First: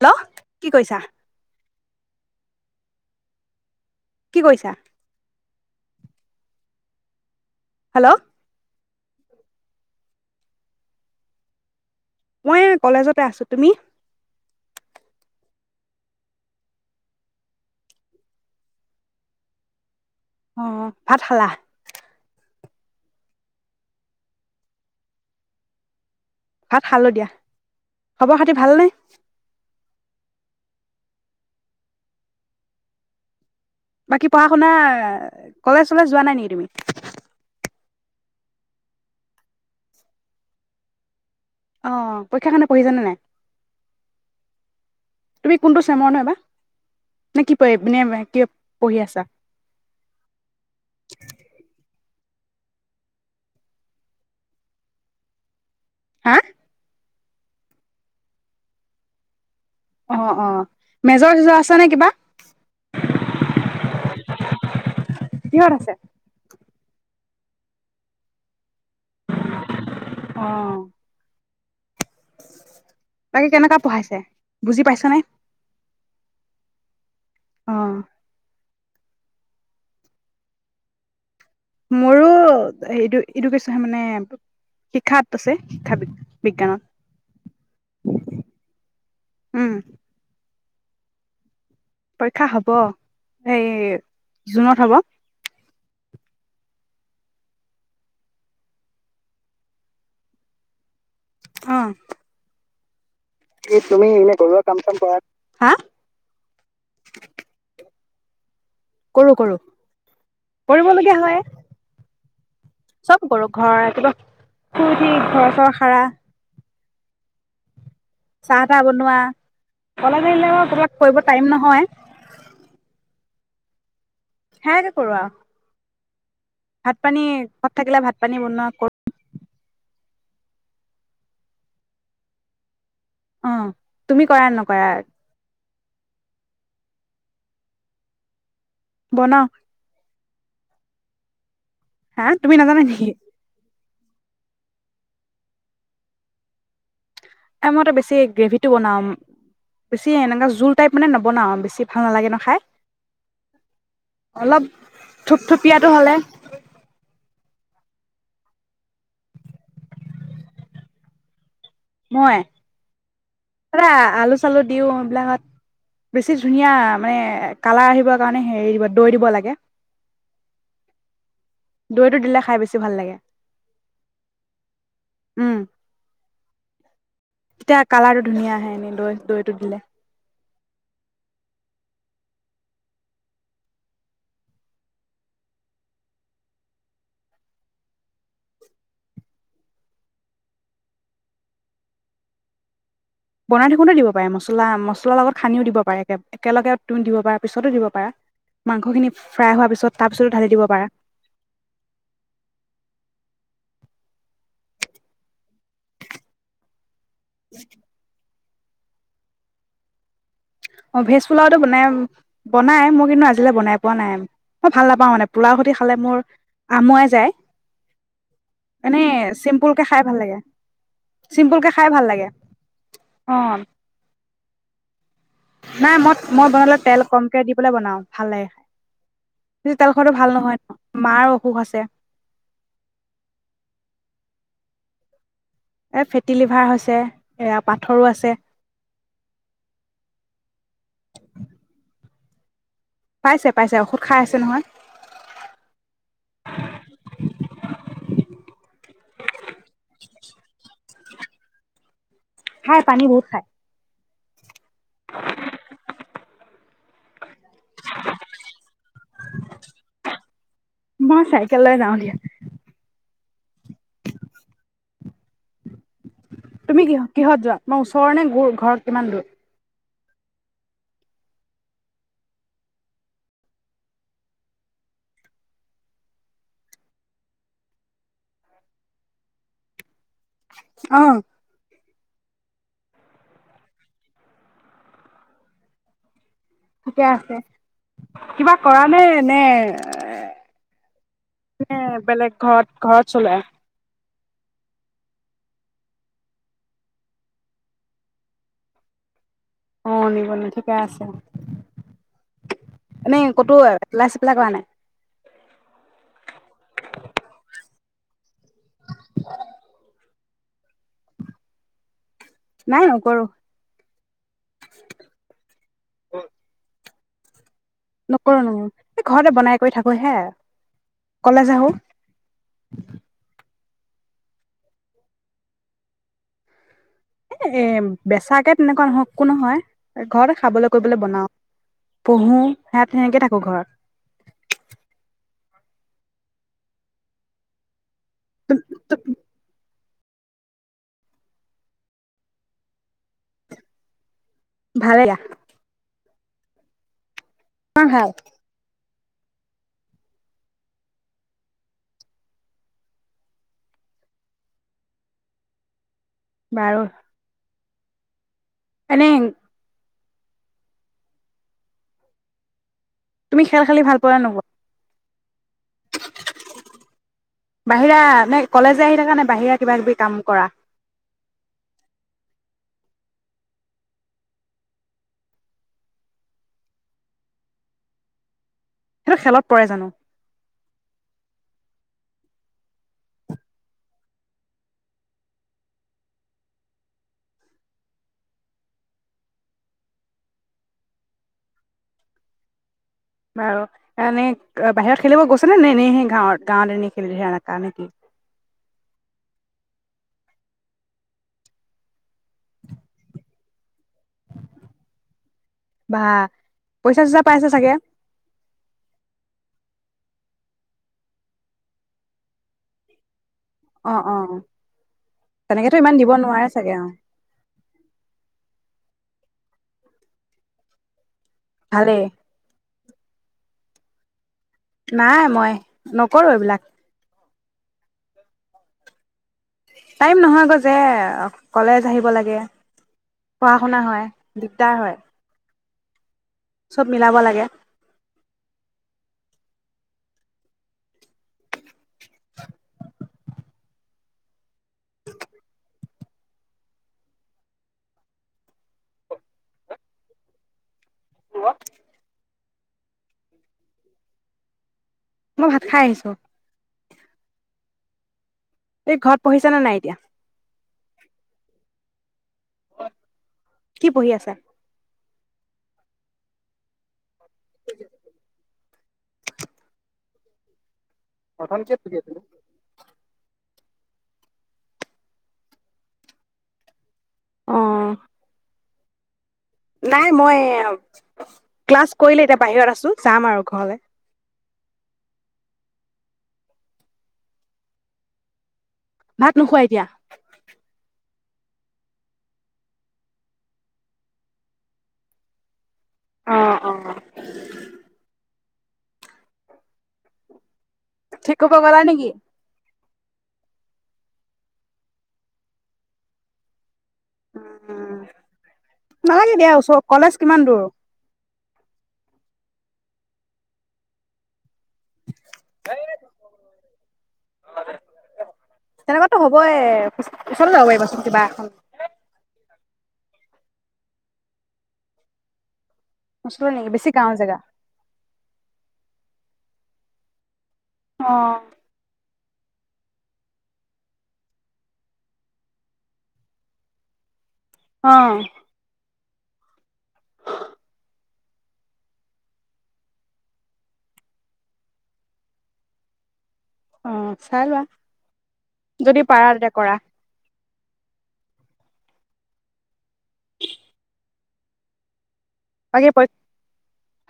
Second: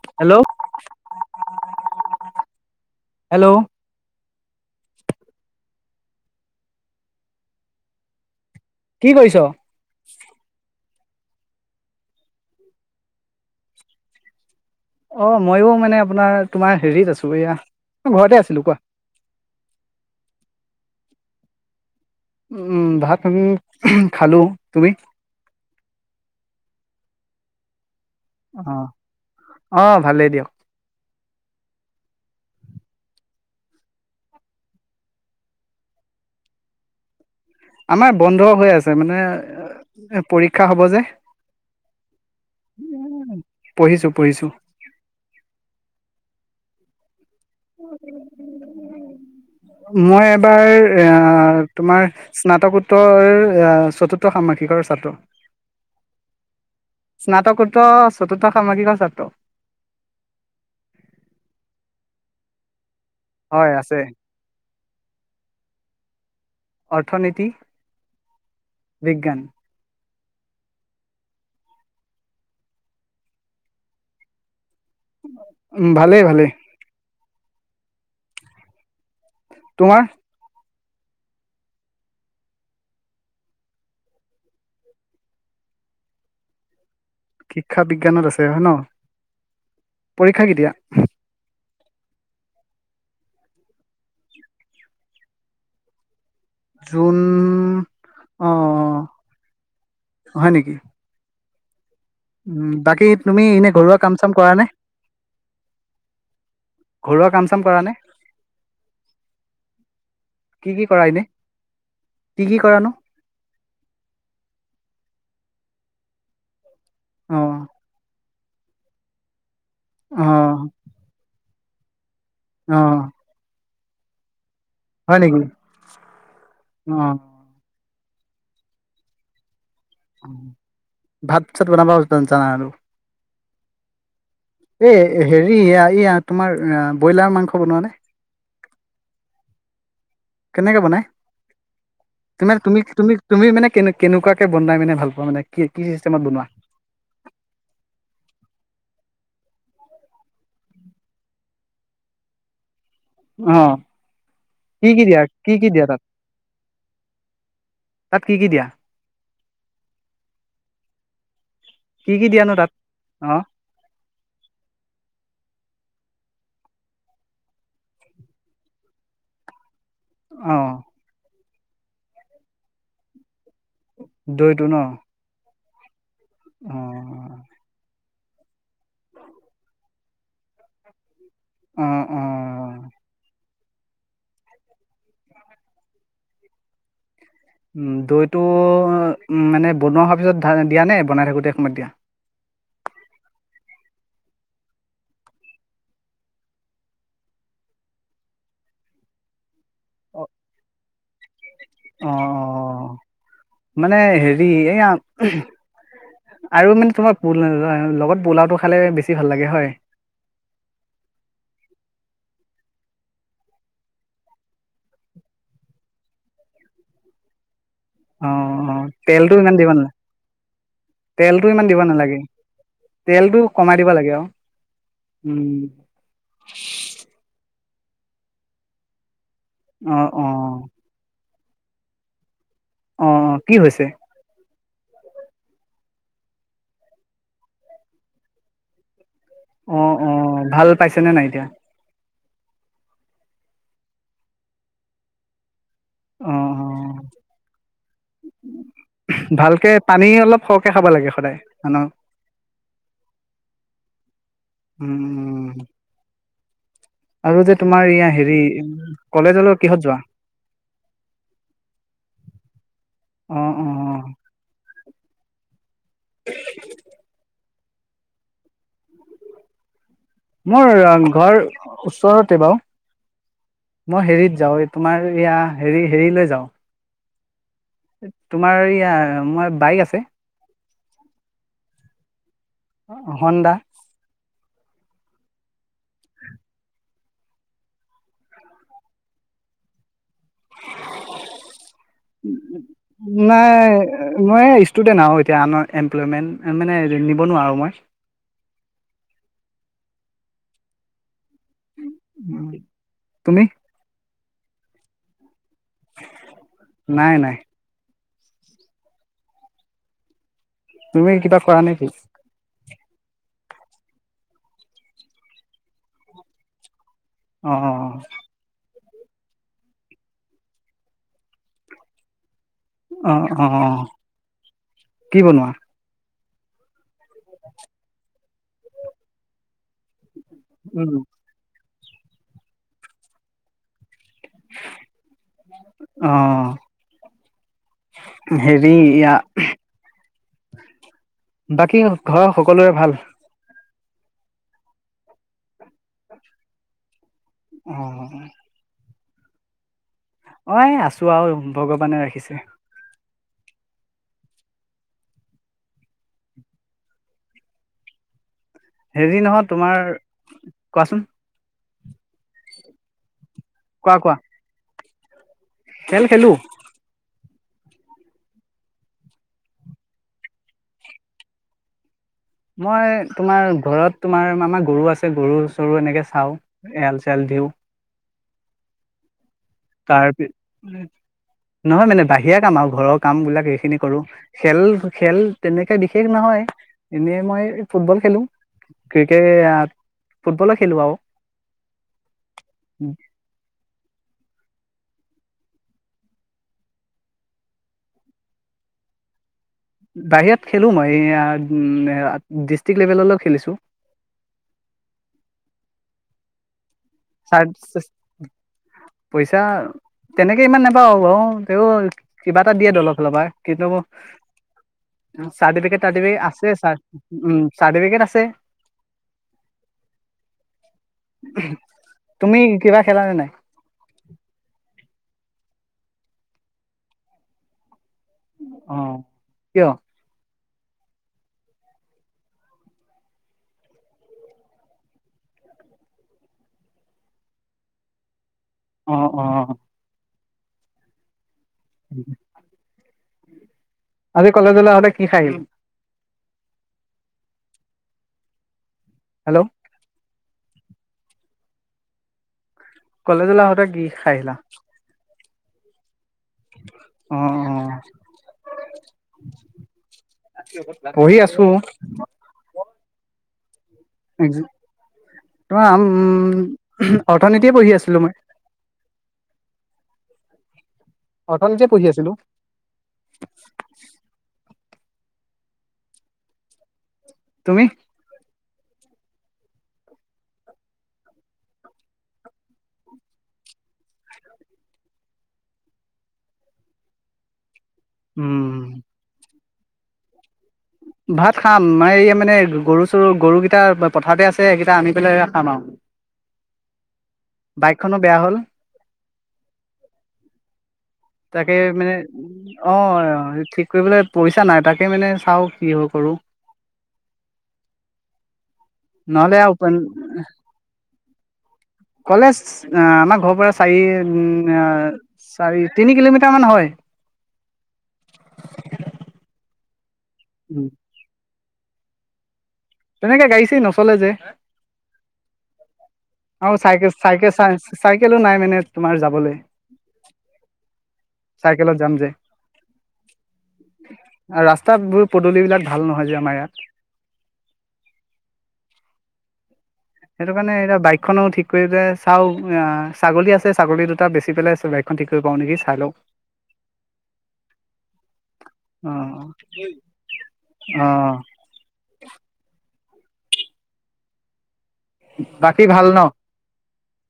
Hello কি কৈছা? Hello কি কৰিছা? হেল্ল' কি কৰিছ মই কলেজতে আছো তুমি অ ময়ো মানে আপোনাৰ তোমাৰ হেৰিত আছো এয়া ঘৰতে আছিলো কোৱা অ ভাত খালা উম ভাত খালো তুমি ভাত খালো দিয়া খবৰ খাতি অ ভালনে আহ ভালেই দিয়ক বাকী পঢ়া শুনা কলেজ চলেজ যোৱা নাই নেকি তুমি আমাৰ বন্ধ হৈ আছে মানে পৰীক্ষা হব যে অ পৰীক্ষাকাৰনে পঢ়িছানে নাই পঢ়িছো পঢ়িছো তুমি কোনটো চেমৰ নহয় বা পঢ়ি আছা মই এবাৰ আহ তোমাৰ স্নাতকোত্তৰ চতুৰ্থ সামাসিকৰ ছাত্ৰ হা স্নাতকোত্ত চতুৰ্থ সামসিকৰ ছাত্ৰ অ অ মেজৰ চিজৰ আছে নে কিবা হয় আছে কিহত আছে অৰ্থনীতি বিজ্ঞান অ বাকী কেনেকোৱা পঢ়াইছে বুজি পাইছানে উ ভালেই ভালে অ তোমাৰ মোৰো এডুকেশ্বন মানে শিক্ষাত আছে শিক্ষা বিজ্ঞানত শিক্ষা বিজ্ঞানত আছে হয় ন উম পৰীক্ষা কেতিয়া পৰীক্ষা হব এই জুনত হ'ব জুন আহ হয় নেকি অ উ বাকী তুমি এনে ঘৰুৱা কাম চাম কৰা নে হা ঘৰুৱা কাম চাম কৰা নে কৰো কৰো কি কি কৰা কৰিবলগীয়া এনে হয় কি কি কৰানো চব কৰো ঘৰৰ একেবাৰে উঠি ঘ ঘৰ সৰা আহ চাহা তাহ বনোৱা অ কললে আহিলে বাৰ তোলাক কৰিব টাইম নহয় [unintelligible] হয় অ হে কৰোৱা উ ভাত পানী থাকিলে ভাত পানী বনোৱা কৰো ভাত চাত বনাব জানিছা নাই আৰু অ তুমি কৰা নকৰা এ হেৰি ইয়া ইয়া তোমাৰ ব্ৰইলাৰ মাংস বনোৱা নে? বনাও কেনেকে বনাই হা তোমাৰ নাজানা তুমি নেকি তুমি মানে কেনেকে কেনেকুৱাকে বনাই মানে ভাল পোৱা মানে কি কি চিষ্টেমত বনোৱা এ মই বেছি গ্ৰেভি টো বনাওঁ বেছি এনেকা জোল টাইপ মানে নবনাওঁ বেছি ভাল নালাগে ন খাই অহ অলপ কি কি দিয়া কি কি দিয়া থুপথুপিয়াটো তাত হ'লে তাত কি কি দিয়া কি কি মই দিয়ানো তাত অ ইফালে আলু চালু দিও এইবিলাকত বেছি ধুনীয়া মানে কালাৰ আহিবৰ কাৰণে হেৰি দিব দৈ দিব লাগে অহ দৈটো দিলে খাই বেছি ভাল লাগে দৈটো ন উম অ তেতিয়া কালাৰ টো ধুনীয়া আহে দৈ দৈটো দিলে অ অ উম দৈটো উম মানে বনোৱা হোৱাৰ পিছত দিয়া নে বনাই থাকোতে সময় দিয়া বনাই থাকোতে দিব পাৰে মছলা মছলাৰ লগত সানিও দিব পাৰে এক একেলগে তুমি দিব পাৰা পিছতো দিব পাৰা মাংস খিনি ফ্ৰাই হোৱাৰ পিছত ছ তাৰ অ পিছত ঢালি দিব পাৰা অ অ মানে হেৰি এইয়া আৰু মানে কিবা আ লগত পোলাওটো খালে বেছি ভাল লাগে হয় অ ভেজ পোলাওটো মানে বনাই মই কিন্তু আজিলৈকে বনাই পোৱা নাই মই ভাল নাপাওঁ মানে পোলাও সৈতে খালে মোৰ আমোৱাই যায় অ অ এনেই তেলটো ইমান দিব চিম্পুলকে নালাগে খাই ভাল লাগে তেলটো ইমান চিম্পুলকে দিব খাই ভাল নালাগে লাগে অ তেলটো কমাই দিব লাগে আৰু উম নাই মই মই বনালে তেল কমকে দি পেলাই বনাও ভাল লাগে খাই বেছি তেল অ খোৱাটো অ ভাল নহয় মাৰো অসুখ আছে অ অ কি হৈছে এই ফেটি লিভাৰ হৈছে এইয়া পাথৰো আছে অ অ ভাল পাইছেনে নাই এতিয়া পাইছে পাইছে ঔষধ খাই আছে নহয় আহ অ ভালকে পানী অলপ সৰহকে খাব লাগে সদায় মানুহৰ অ পানী বহুত খাই উম আৰু যে তোমাৰ ইয়াৰ হেৰি কলেজলৈ কিহত যোৱা মই চাইকেল লৈ যাওঁ দিয়া আহ অ অ তুমি কিহ কিহত যোৱা তোমাৰ ওচৰৰ নে ঘৰত কিমান দূৰ মোৰ ঘৰ ওচৰতে বাৰু মই হেৰিত যাওঁ এই তোমাৰ ইয়া হেৰি হেৰিলৈ যাওঁ তোমাৰ ইয়া মই বাইক আছে আহ হণ্ ঠিকে আছে কিবা কৰা নে নে এ বেলেগ ঘৰত ঘৰত চলে নাই মই ষ্টুডেন্ট আৰু এতিয়া আন এমপ্লয়মেন্ট মানে নিব নোৱাৰো মই অ নিব নি ঠিকে আছে এনেই তুমি ক'তো এলা লাগানে নাই নাই তুমি কিবা কৰা নেকি নাই নকৰো অ অ নকৰু এই ঘৰতে বনাই কৰি থাকো হে কলেজ আহো আহ অ কি বনোৱা এ এ বেচাক তাকে তেনেকুৱা নহওক একো নহয় ঘৰতে খাবলৈ কৰিবলৈ বনাও পঢ়ো সেয়াত সেনেকে থাকো ঘৰত আহ হেৰি ইয়া বাকী ঘৰৰ সকলোৰে ভাল ভালে অ তোমাৰ ভাল অ এই আছো আৰু ভগৱানে ৰাখিছে বাৰ হেৰি নহয় তোমাৰ কোৱাচোন তুমি খেল খেলি কোৱা ভাল কোৱা পোৱা নে নোপোৱা? খেল খেলো বাহিৰা নে কলেজে আহি থকা নে বাহিৰা কিবা কিবি কাম কৰা মই তোমাৰ ঘৰত তোমাৰ আমাৰ গৰু আছে গৰু চৰু এনেকে চাওঁ এৰাল চেৰাল দিওঁ। সেইটো খেলত পৰে জানো তাৰপিছত নহয় মানে বাহিৰা কাম আৰু ঘৰৰ কাম বিলাক সেইখিনি কৰো খেল খেল তেনেকে বিশেষ নহয় এনেই মই ফুটবল খেলো ক্ৰিকেট ফুটবলে খেলো আৰু বাৰু এনেই বাহিৰত খেলিব গৈছেনে নে এনেই সেই গাঁৱত গাঁৱত এনেই খেলি ধে এনেককাা নেকি বাহিৰত খেলো মই ডিষ্ট্ৰিকট লেভেললৈ খেলিছো বাহ পইচা তেনেকে ইমান নাপাও বাৰ তেওঁ কিবা এটা দিয়ে দল ফালপাই কিন্তু অ অ তেনেকেতো চাৰটিফিকেট ইমান দিব টাৰটিফিকেট নোৱাৰে আছে চাগে অ উম চাৰটিফিকেট আছে [unintelligible] [unintelligible] ভালেই তুমি কিবা খেলা নে নাই নাই মই নকৰো এইবিলাক অ কিয় টাইম নহয় যে কলেজ আহিব লাগে পঢ়া শুনা হয় দিগদাৰ হয় চব মিলাব লাগে অ অ উ [unintelligible] আজি কলেজলে আহোতে কি খাই আ হেল্ল' হেল্ল কলেজলৈ আহোতে কি খাই আহিলা মই ভাত খাই আহিছো উম উম এই ঘৰত পঢ়িছ নে নাই এতিয়া পঢ়ি আছো হয় কি পঢ়ি আছা তম উ অৰ্থনীতিয়ে পঢ়ি আছিলোঁ মই অটল যে পঢ়ি আছিলো [unintelligible] অ তুমি নাই মই ক্লাছ কৰিলো এতিয়া বাহিৰত আছো যাম আৰু ঘৰ উম ভাত নোখোৱা এতিয়া ভাত খাম মই এই মানে গৰু চৰু গৰুকেইটা পথাৰতে আছে সেইকেইটা আনি পেলাই খাম আৰু অ অ বাইকখনো বেয়া হ'ল ঠিক তাকে কৰিব গ'লা মানে নেকি উ অ অ ঠিক কৰিবলৈ পইচা নাই তাকে মানে চাওঁ কি অ কৰো উম নালাগে নহ'লে দিয়া আৰু ওচৰ কলেজ কিমান দূৰ কলেজ আমাৰ ঘৰৰ পৰা চাৰি চাৰি তিনি কিলোমিটাৰ মান হয় ওচৰতে উম, ল'ব পাৰিবা চোন কিবা এখন তেনেকে গাড়ী চাড়ী নচলে যে ওচৰলৈ আৰু নেকি বেছি চাইকেল গাঁৱৰ চাইকেল জেগা চাইকেলো নাই মানে তোমাৰ যাবলৈ অ চাইকেলত যাম যে ৰাস্তাবোৰ পদূলিবিলাক ভাল নহয় যে আমাৰ ইয়াত অ সেইটো কাৰণে এটা বাইক বাইকখনো ঠিক কৰি পেলাই চাওঁ ছাগলী আছে ছাগলী দুটা বেছি পেলাই বাইকখন ঠিক কৰিব পাৰোঁ নেকি চাই লওঁ অ চাই লোৱা অ যদি পাৰা তেতিয়া কৰা উম বাকী ভাল ন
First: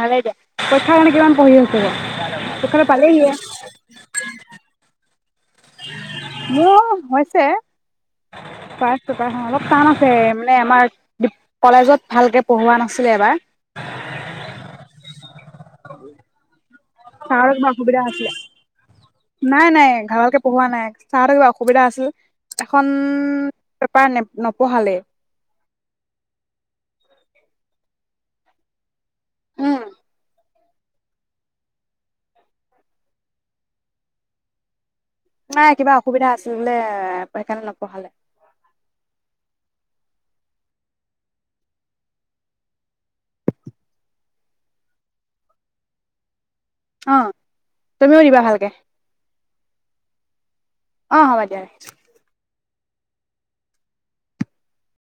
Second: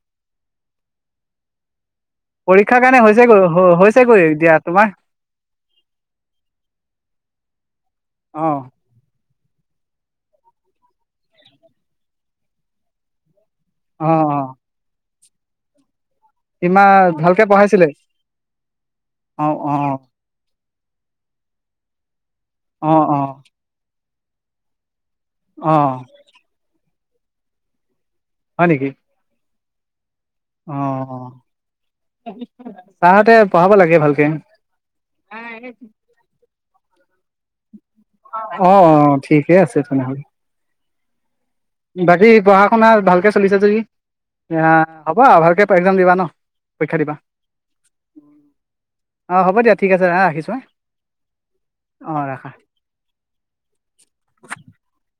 ভালে দে পৰীক্ষা কাৰনে কিমান পঢ়ি আছ তই পৰীক্ষাৰ কাৰণে হৈছেগৈ হৈছেগৈ দিয়া তোমাৰ মোৰো হৈছে অ পাছ অলপ টান আছে মানে আমাৰ কলেজত ভালকে পঢ়োৱা নাছিলে এবাৰ অ অ হ ইমান ভালকে ছাৰৰ কিবা পঢ়াইছিলে অসুবিধা হৈছিলে অ নাই অ নাই ভালকে পঢ়োৱা নাই চাওতে কিবা অসুবিধা আছিল এখন অ অ তই নে নপঢ়ালে অ হয় নেকি উম অ অ ছাৰ হতে পঢ়াব লাগে ভালকে নাই কিবা অসুবিধা আছিল বোলে সেইকাৰণে নপঢ়ালে অ অ ঠিক ঠিকেই আছে তেনেহ'লে বাকী পঢ়া শুনা ভালকে চলিছে যদি হ'বা ভালকে এক্সাম দিবা ন পৰীক্ষা দিবা অঁ তুমিও দিবা ভালকে অ হ'ব দিয়া ঠিক আছে হা ৰাখিছোঁ হা অঁ হ'ব দিয়া ৰাখিছোঁ অ [unintelligible]